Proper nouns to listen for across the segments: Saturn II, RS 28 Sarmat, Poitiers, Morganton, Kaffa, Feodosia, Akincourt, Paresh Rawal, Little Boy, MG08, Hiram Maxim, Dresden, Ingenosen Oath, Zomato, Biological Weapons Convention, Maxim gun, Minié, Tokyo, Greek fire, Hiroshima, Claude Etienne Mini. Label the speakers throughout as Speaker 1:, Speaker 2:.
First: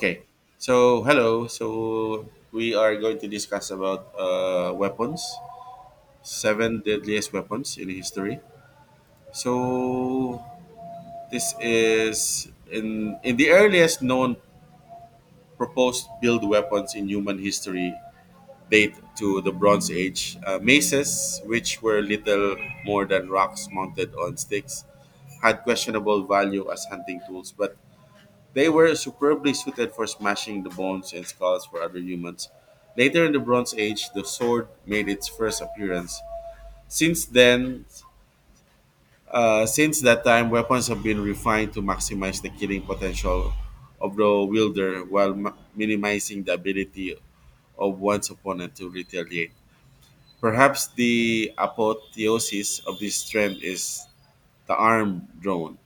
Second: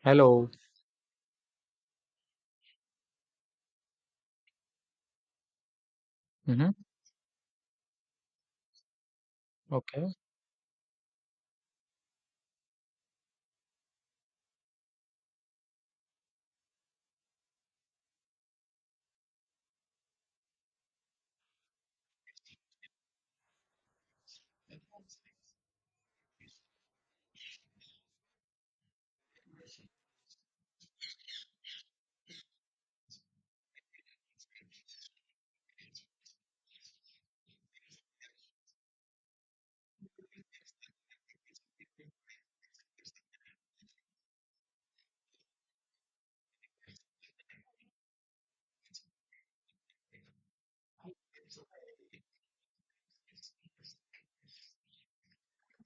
Speaker 1: Okay.
Speaker 2: Hello.
Speaker 1: So hello. So we are going to discuss about weapons,
Speaker 2: Hmm.
Speaker 1: seven deadliest weapons in history.
Speaker 2: Okay.
Speaker 1: So this is in the earliest known proposed build weapons in human history date to the Bronze Age. Maces, which were little more than rocks mounted on sticks, had questionable value as hunting tools, but they were superbly suited for smashing the bones and skulls for other humans. Later in the Bronze Age, the sword made its first appearance. Since then, since that time, weapons have been refined to maximize the killing potential of the wielder while minimizing the ability of one's opponent to retaliate. Perhaps the apotheosis of this trend is the arm drone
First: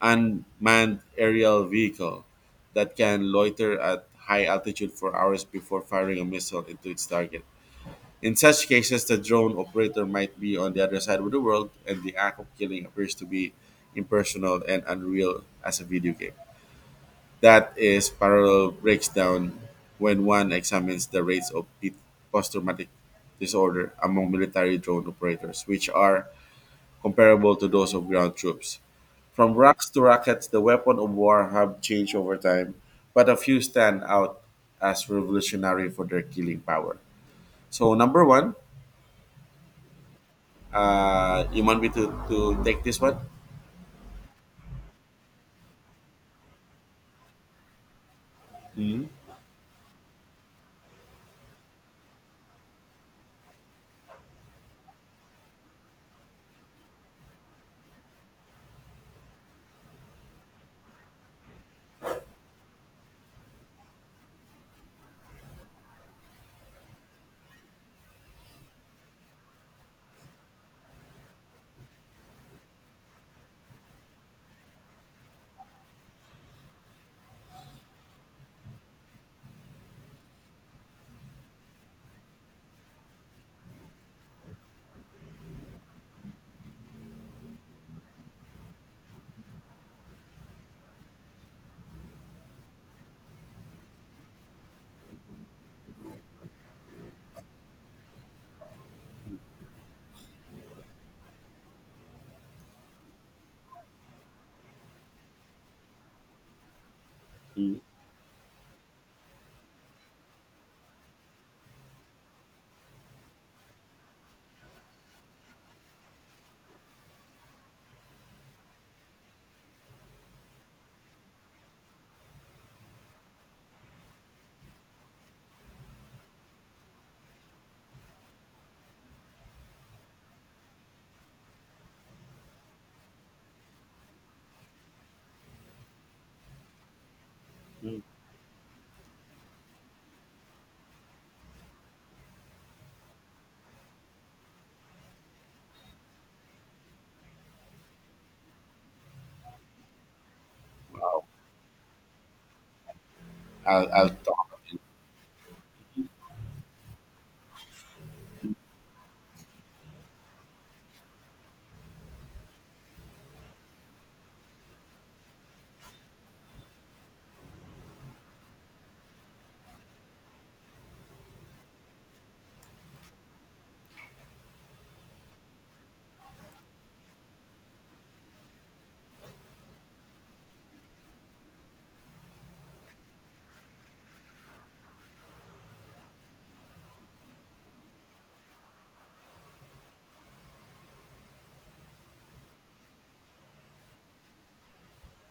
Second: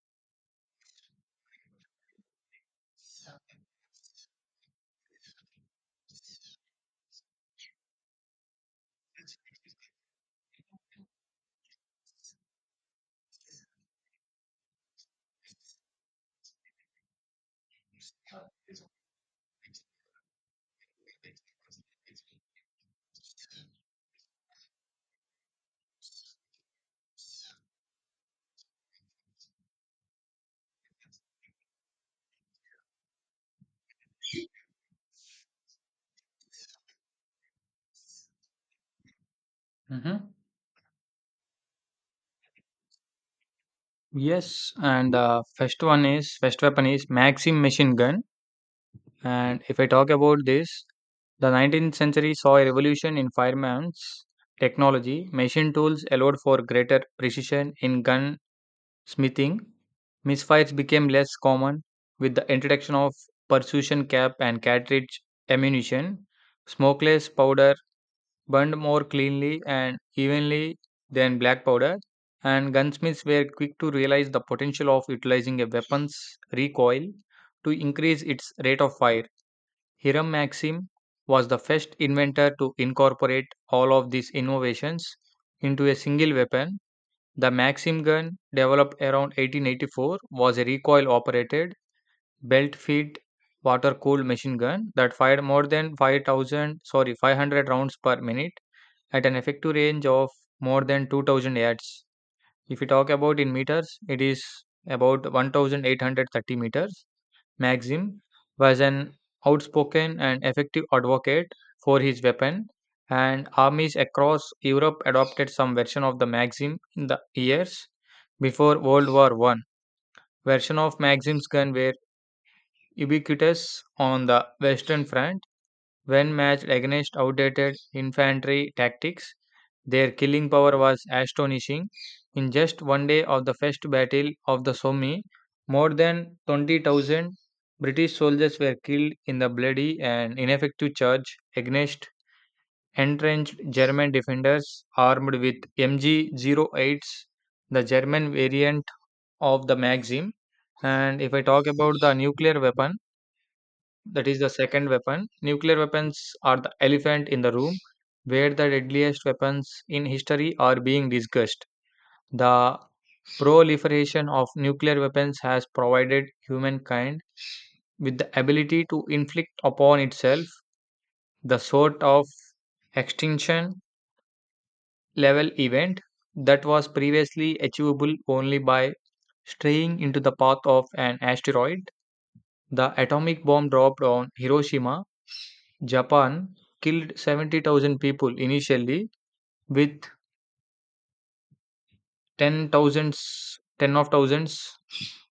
Speaker 1: unmanned aerial vehicle that can loiter at high altitude for hours before firing a missile into its target. In such cases, the drone operator might be on the other side of the world, and the act of killing appears to be impersonal and unreal as a video game. That is parallel breaks down when one examines the rates of post-traumatic disorder among military drone operators, which are comparable to those of ground troops. From rocks to rockets, the weapon of war have changed over time, but a few stand out as revolutionary for their killing power. So number one,
Speaker 2: Hmm.
Speaker 1: you want me to take this one?
Speaker 2: Yes, and first weapon is Maxim machine gun.
Speaker 1: Hmm.
Speaker 2: And if I talk about this, the 19th century saw a revolution in firearms technology. Machine tools allowed for greater precision in gun smithing. Misfires became less common with the introduction of precision cap and cartridge ammunition. Smokeless powder burned more cleanly and evenly than black powder, and gunsmiths were quick to realize the potential of utilizing a weapon's recoil to increase its rate of fire. Hiram Maxim was the first inventor to incorporate all of these innovations into a single weapon. The Maxim gun, developed around 1884, was a recoil operated, belt fed water cooled machine gun that fired more than 5,000, sorry, 500 rounds per minute at an effective range of more than 2000 yards. If we talk about in meters, it is about 1830 meters.
Speaker 1: Hmm.
Speaker 2: Maxim was an outspoken and effective advocate for his weapon, and armies across Europe adopted some version of the Maxim in the years before World War I. Version of Maxim's gun were ubiquitous on the Western Front. When matched against outdated infantry tactics, their killing power was astonishing. In just one day of the first battle of the Somme, more than 20,000 British soldiers were killed in the bloody and ineffective charge against entrenched German defenders armed with MG08s, the German variant of the Maxim. And
Speaker 1: Wow.
Speaker 2: if I talk about the nuclear weapon,
Speaker 1: I'll
Speaker 2: that is
Speaker 1: talk.
Speaker 2: the second weapon. Nuclear weapons are the elephant in the room where the deadliest weapons in history are being discussed. The proliferation of nuclear weapons has provided humankind with the ability to inflict upon itself the sort of extinction level event that was previously achievable only by straying into the path of an asteroid. The atomic bomb dropped on Hiroshima, Japan, killed 70,000 people initially, with ten thousands, 10 of thousands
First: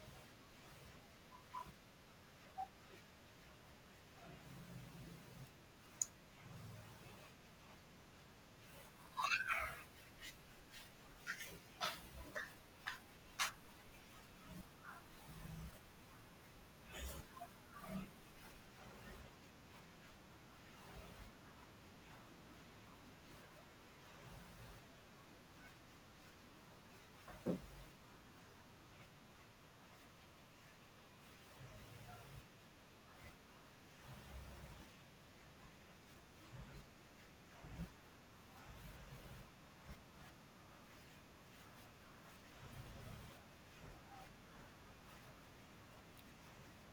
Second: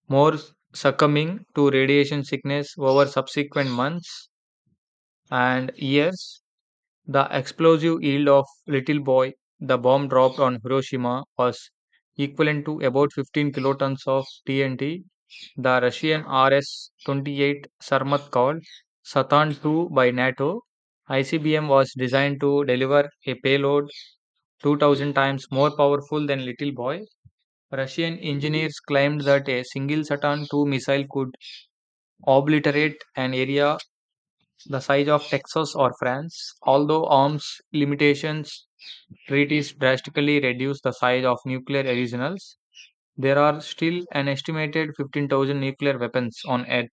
Speaker 2: more succumbing to radiation sickness over subsequent months and years. The explosive yield of Little Boy, the bomb dropped on Hiroshima, was equivalent to about 15 kilotons of TNT. The Russian RS 28 Sarmat, called Saturn II by NATO, ICBM was designed to deliver a payload 2000 times more powerful than Little Boy. Russian engineers claimed that a single Saturn II missile could obliterate an area the size of Texas or France. Although arms limitations treaties drastically reduce the size of nuclear arsenals, there are still an estimated 15,000 nuclear weapons on Earth.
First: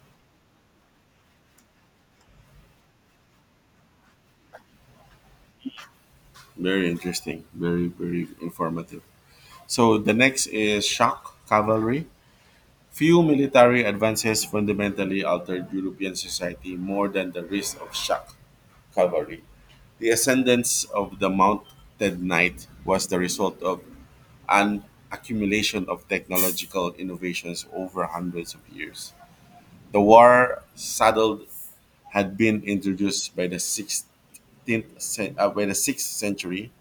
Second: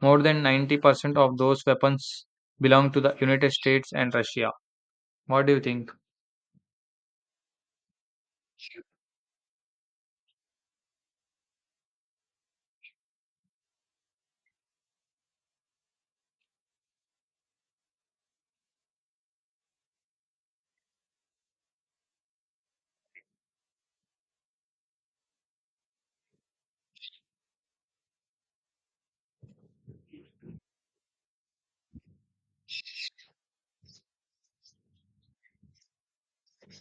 Speaker 2: More than 90% of those weapons belong to the United States and Russia. What do you think?
Speaker 1: Very interesting, very, very informative. So the next is shock cavalry. Few military advances fundamentally altered European society more than the risk of shock cavalry. The ascendance of the mounted knight was the result of an accumulation of technological innovations over hundreds of years. The war saddle had been introduced by the 6th century,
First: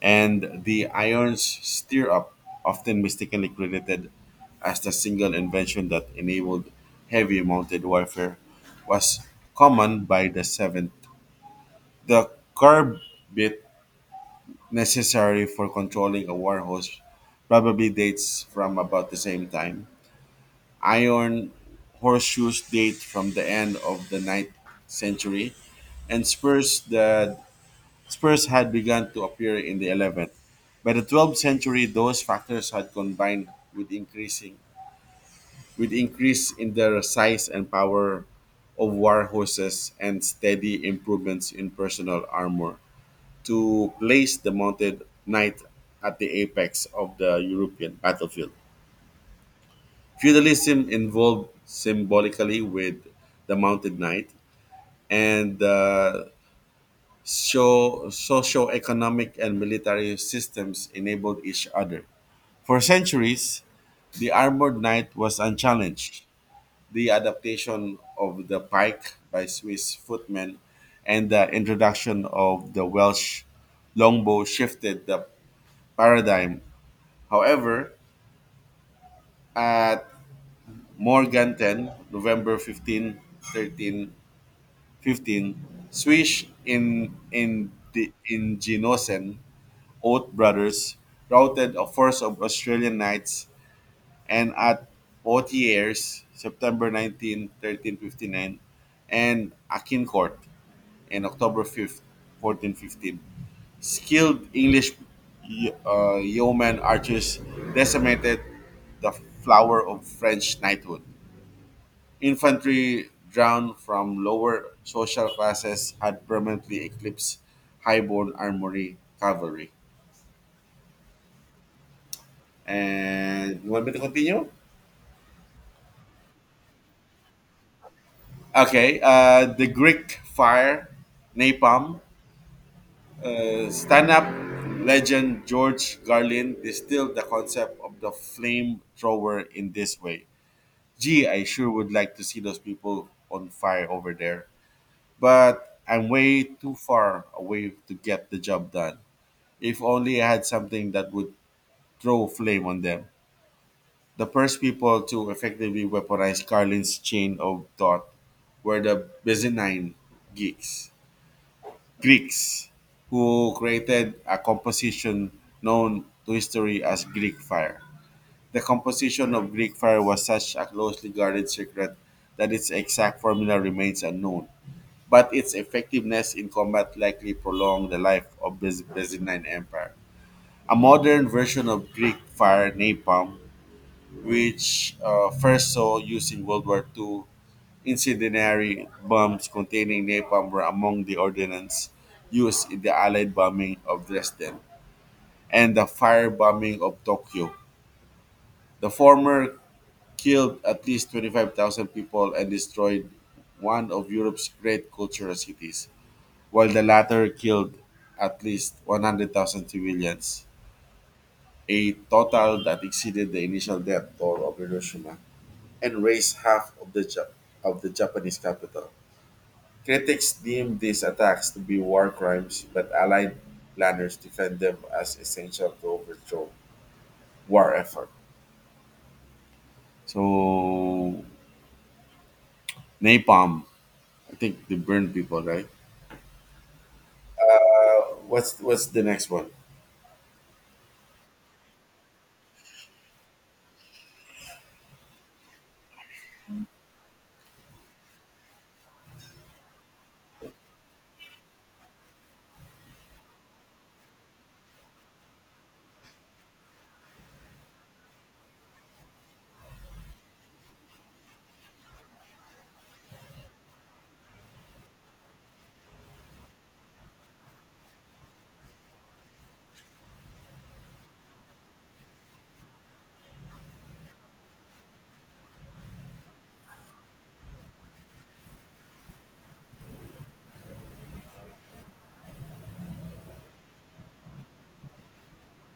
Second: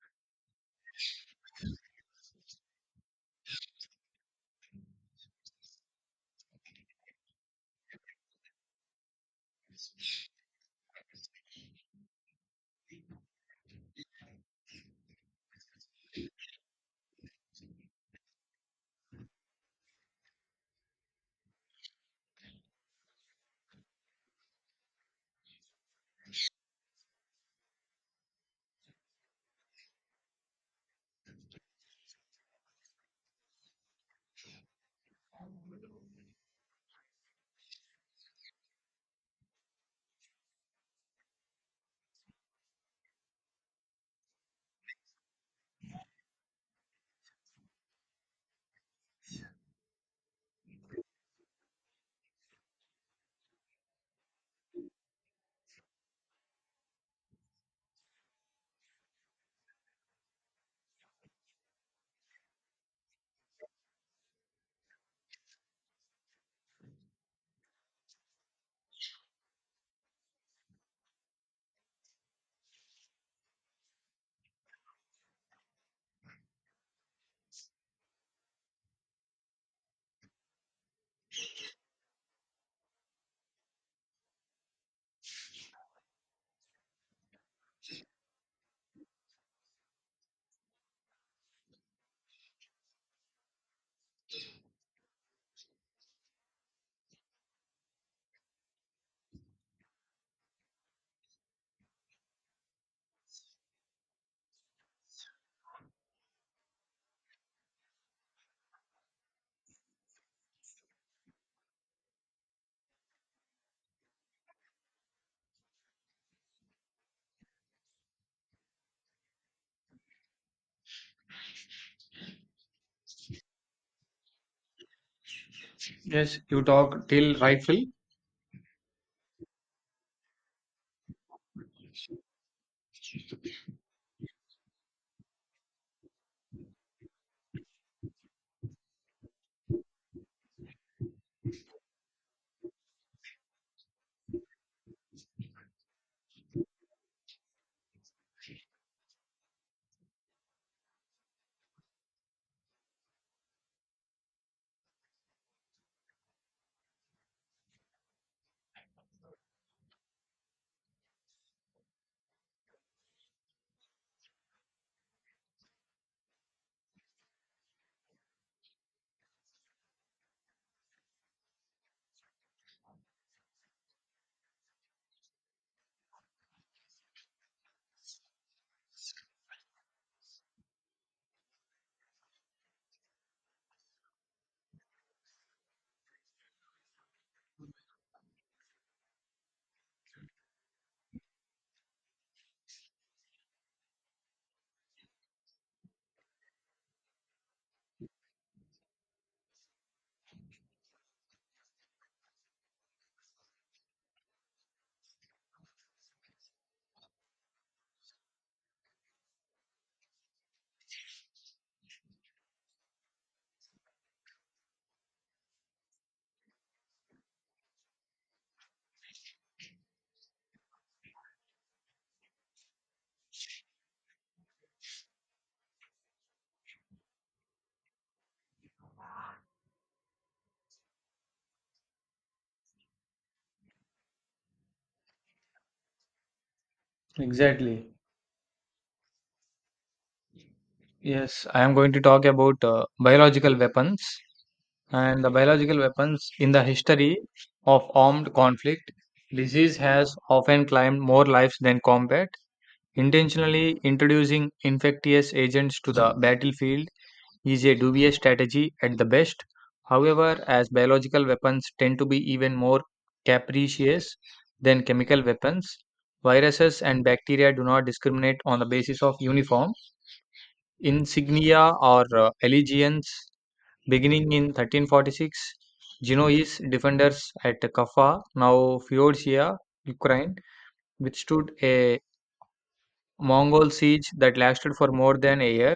Speaker 1: and the iron stirrup, often mistakenly credited as the single invention that enabled heavy mounted warfare, was common by the 7th. The curb bit necessary for controlling a war horse probably dates from about the same time. Iron horseshoes date from the end of the ninth century, and spurs the spurs had begun to appear in the 11th. By the 12th century, those factors had combined with increasing with increase in their size and power of war horses and steady improvements in personal armor to place the mounted knight at the apex of the European battlefield. Feudalism involved symbolically with the mounted knight, and the socio-economic and military systems enabled each other. For centuries, the armored knight was unchallenged. The adaptation of the pike by Swiss footmen and the introduction of the Welsh longbow shifted the paradigm. However, at Morganton, November 15, 13, 15, Swiss in the Ingenosen Oath brothers routed a force of Australian knights, and at Poitiers, September 19, 1359, and Akincourt in October 5th, 1415. Skilled English yeoman archers decimated the flower of French knighthood. Infantry drawn from lower social classes had permanently eclipsed highborn armory cavalry. And you want me to continue?
Speaker 2: Yes, you talk till rifle.
Speaker 1: Okay. The Greek fire, napalm, stand-up legend George Garlin distilled the concept of the flame thrower in this way. Gee, I sure would like to see those people on fire over there, but I'm way too far away to get the job done. If only I had something that would throw flame on them. The first people to effectively weaponize Carlin's chain of thought were the Byzantine Greeks, Greeks who created a composition known to history as Greek fire. The composition of Greek fire was such a closely guarded secret that its exact formula remains unknown, but its effectiveness in combat likely prolonged the life of the Byzantine Empire. A modern version of Greek fire napalm, which first saw use in World War II. Incendiary bombs containing napalm were among the ordnance used in the Allied bombing of Dresden and the firebombing of Tokyo. The former killed at least 25,000 people and destroyed one of Europe's great cultural cities, while the latter killed at least 100,000 civilians. A total that exceeded the initial death toll of Hiroshima and raised half of the Japanese capital. Critics deemed these attacks to be war crimes, but Allied planners defend them as essential to overthrow war effort. So napalm, I think they burn people, right?
Speaker 2: Exactly.
Speaker 1: What's the next one?
Speaker 2: Yes, I am going to talk about biological weapons. And the biological weapons in the history of armed conflict. Disease has often claimed more lives than combat. Intentionally introducing infectious agents to the battlefield is a dubious strategy at the best. However, as biological weapons tend to be even more capricious than chemical weapons, viruses and bacteria do not discriminate on the basis of uniform insignia or allegiance. Beginning in 1346, Genoese defenders at Kaffa, now Feodosia, Ukraine, withstood a Mongol siege that lasted for more than a year.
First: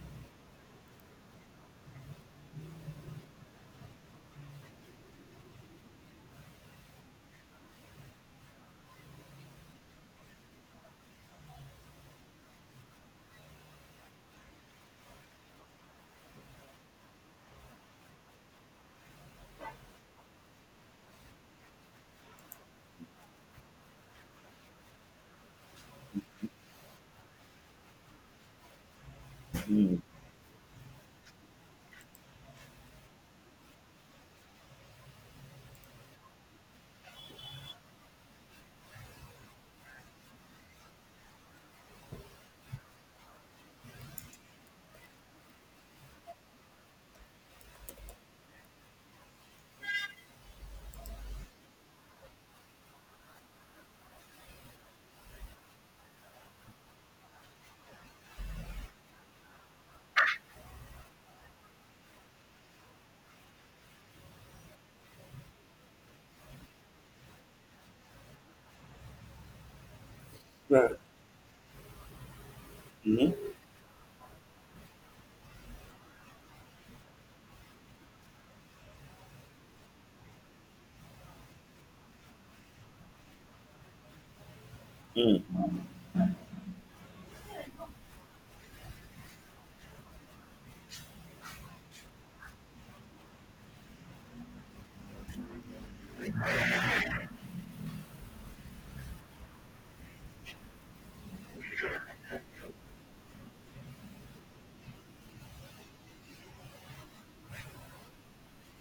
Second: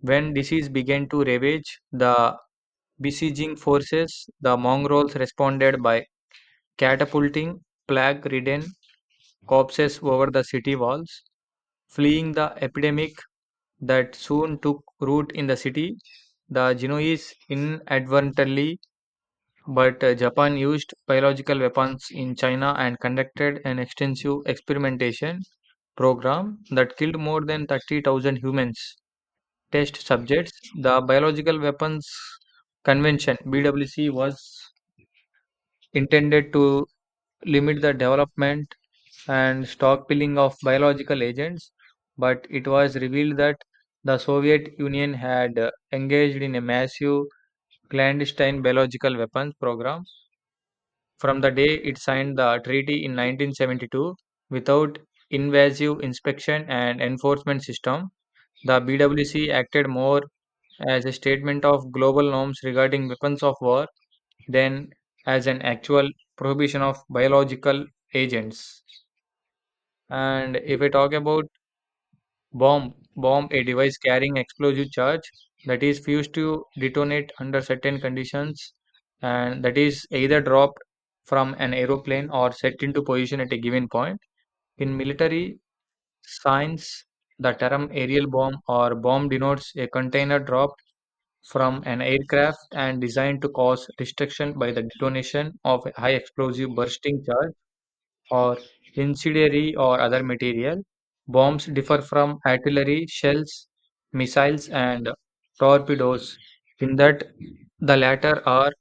Speaker 2: When disease began to ravage the besieging forces, the Mongols responded by catapulting plague ridden corpses over the city walls. Fleeing the epidemic that soon took root in the city, the Genoese inadvertently. But Japan used biological weapons in China and conducted an extensive experimentation program that killed more than 30,000 humans. Test
Speaker 1: Mm.
Speaker 2: subjects. The Biological Weapons Convention (BWC) was intended to limit the development and stockpiling of biological agents, but it was revealed that the Soviet Union had engaged in a massive clandestine biological weapons program from the day it signed the treaty in 1972, without invasive inspection and enforcement system. The BWC acted more as a statement of global norms regarding weapons of war than as an actual prohibition of biological agents. And if I
Speaker 1: Right.
Speaker 2: talk about Bomb
Speaker 1: Mhm.
Speaker 2: bomb a device carrying explosive charge that is fused to detonate under certain conditions and that is either dropped from an aeroplane or set into position at a given point. In military science, the term aerial bomb or bomb denotes a container dropped from an aircraft and designed to cause destruction by the detonation of a high explosive bursting charge or incendiary or other material. Bombs differ from artillery shells, missiles, and torpedoes in that the latter are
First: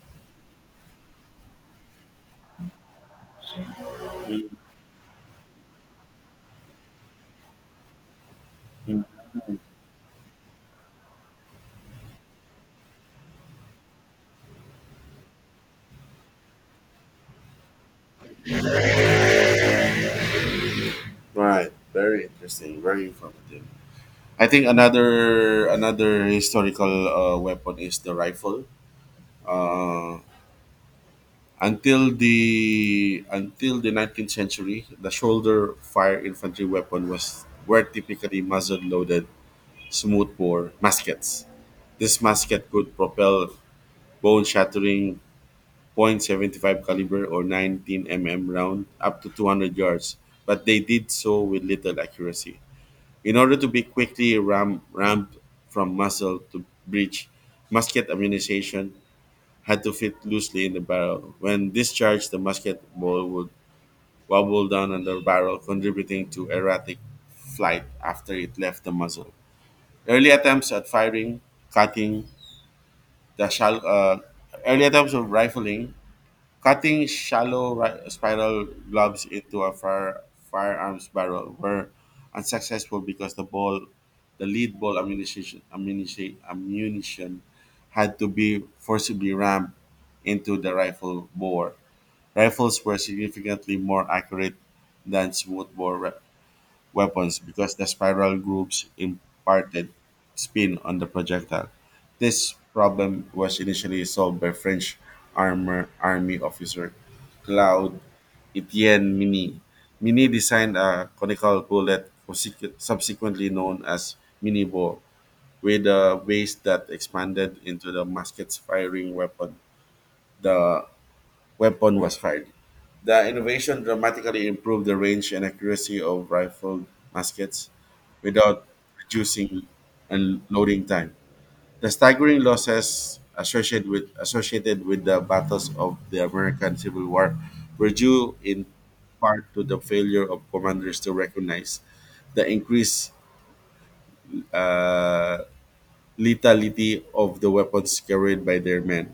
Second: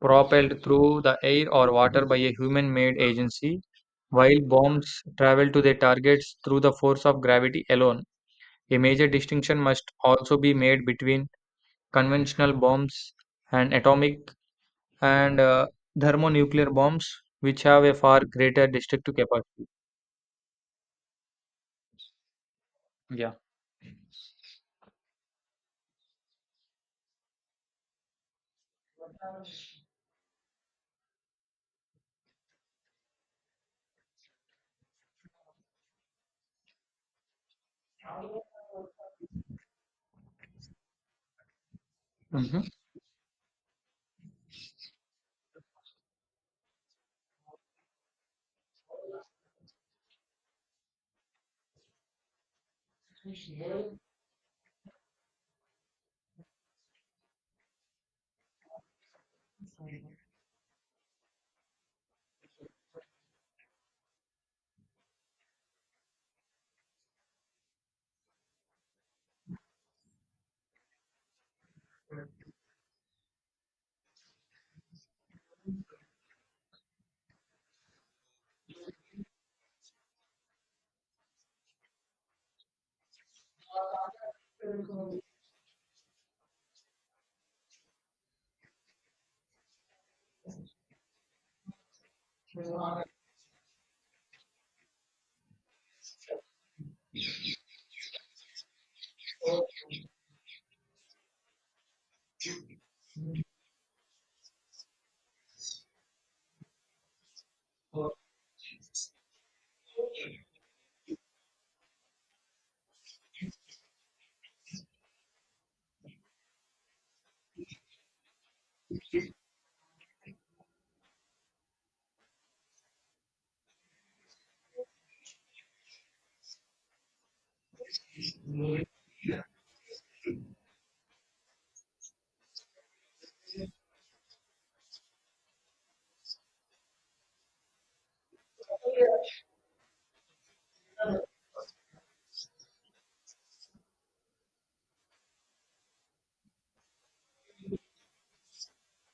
Speaker 2: propelled through the air or water by a human made agency, while bombs travel to their targets through the force of gravity alone. A
Speaker 1: Mhm.
Speaker 2: major distinction must also be made between conventional bombs and atomic and thermonuclear bombs, which have a far greater destructive capacity.
Speaker 1: Right. Very interesting. Very
Speaker 2: Yeah.
Speaker 1: informative. I think another historical weapon is the rifle. Uh, until the 19th century, the shoulder fire infantry weapon was were typically muzzle-loaded smoothbore muskets. This
Speaker 2: Hmm.
Speaker 1: musket could propel bone-shattering .75 caliber or 19 mm round up to 200 yards, but they did so with little accuracy. In order to be quickly rammed from muzzle to breech, musket ammunition had to fit loosely in the barrel. When discharged, the musket ball would wobble down on the barrel, contributing to erratic flight after it left the muzzle. Early attempts at firing, cutting the shal- uh, early attempts of rifling, cutting shallow spiral globs into a firearms barrel were unsuccessful because the lead ball ammunition had to be forcibly rammed into the rifle bore. Rifles were significantly more accurate than smoothbore weapons because the spiral grooves imparted spin on the projectile. This problem was initially solved by French army officer Claude Etienne Mini. Mini designed a conical bullet, subsequently known as Mini Minibo, with a base that expanded into the musket's firing weapon. The weapon was fired. The innovation dramatically improved the range and accuracy of rifled muskets, without reducing and loading time. The staggering losses associated with the battles of the American Civil War were due in part to the failure of commanders to recognize the increased uh, lethality of the weapons carried by their men.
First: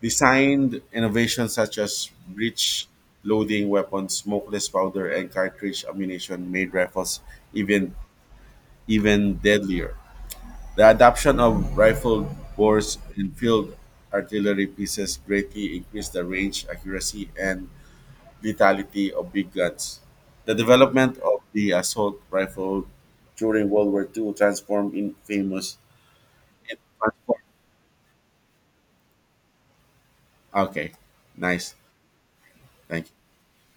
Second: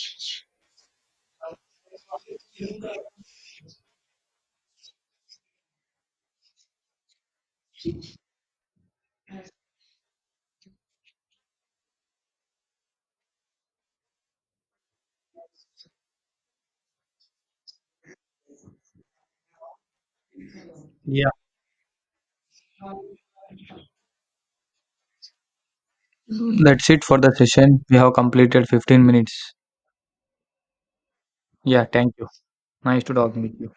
Speaker 1: Designed innovations such as breech loading weapons, smokeless powder, and cartridge ammunition made rifles even even deadlier. The adoption of rifled bores and field artillery pieces greatly increased the range, accuracy, and lethality of big guns. The development
Speaker 2: Yeah.
Speaker 1: of the assault rifle during World War II transformed in famous. It
Speaker 2: That's it for the
Speaker 1: transformed,
Speaker 2: session. We have completed 15 minutes.
Speaker 1: okay, nice.
Speaker 2: Yeah, thank you. Nice
Speaker 1: Thank
Speaker 2: to
Speaker 1: you.
Speaker 2: talk with you.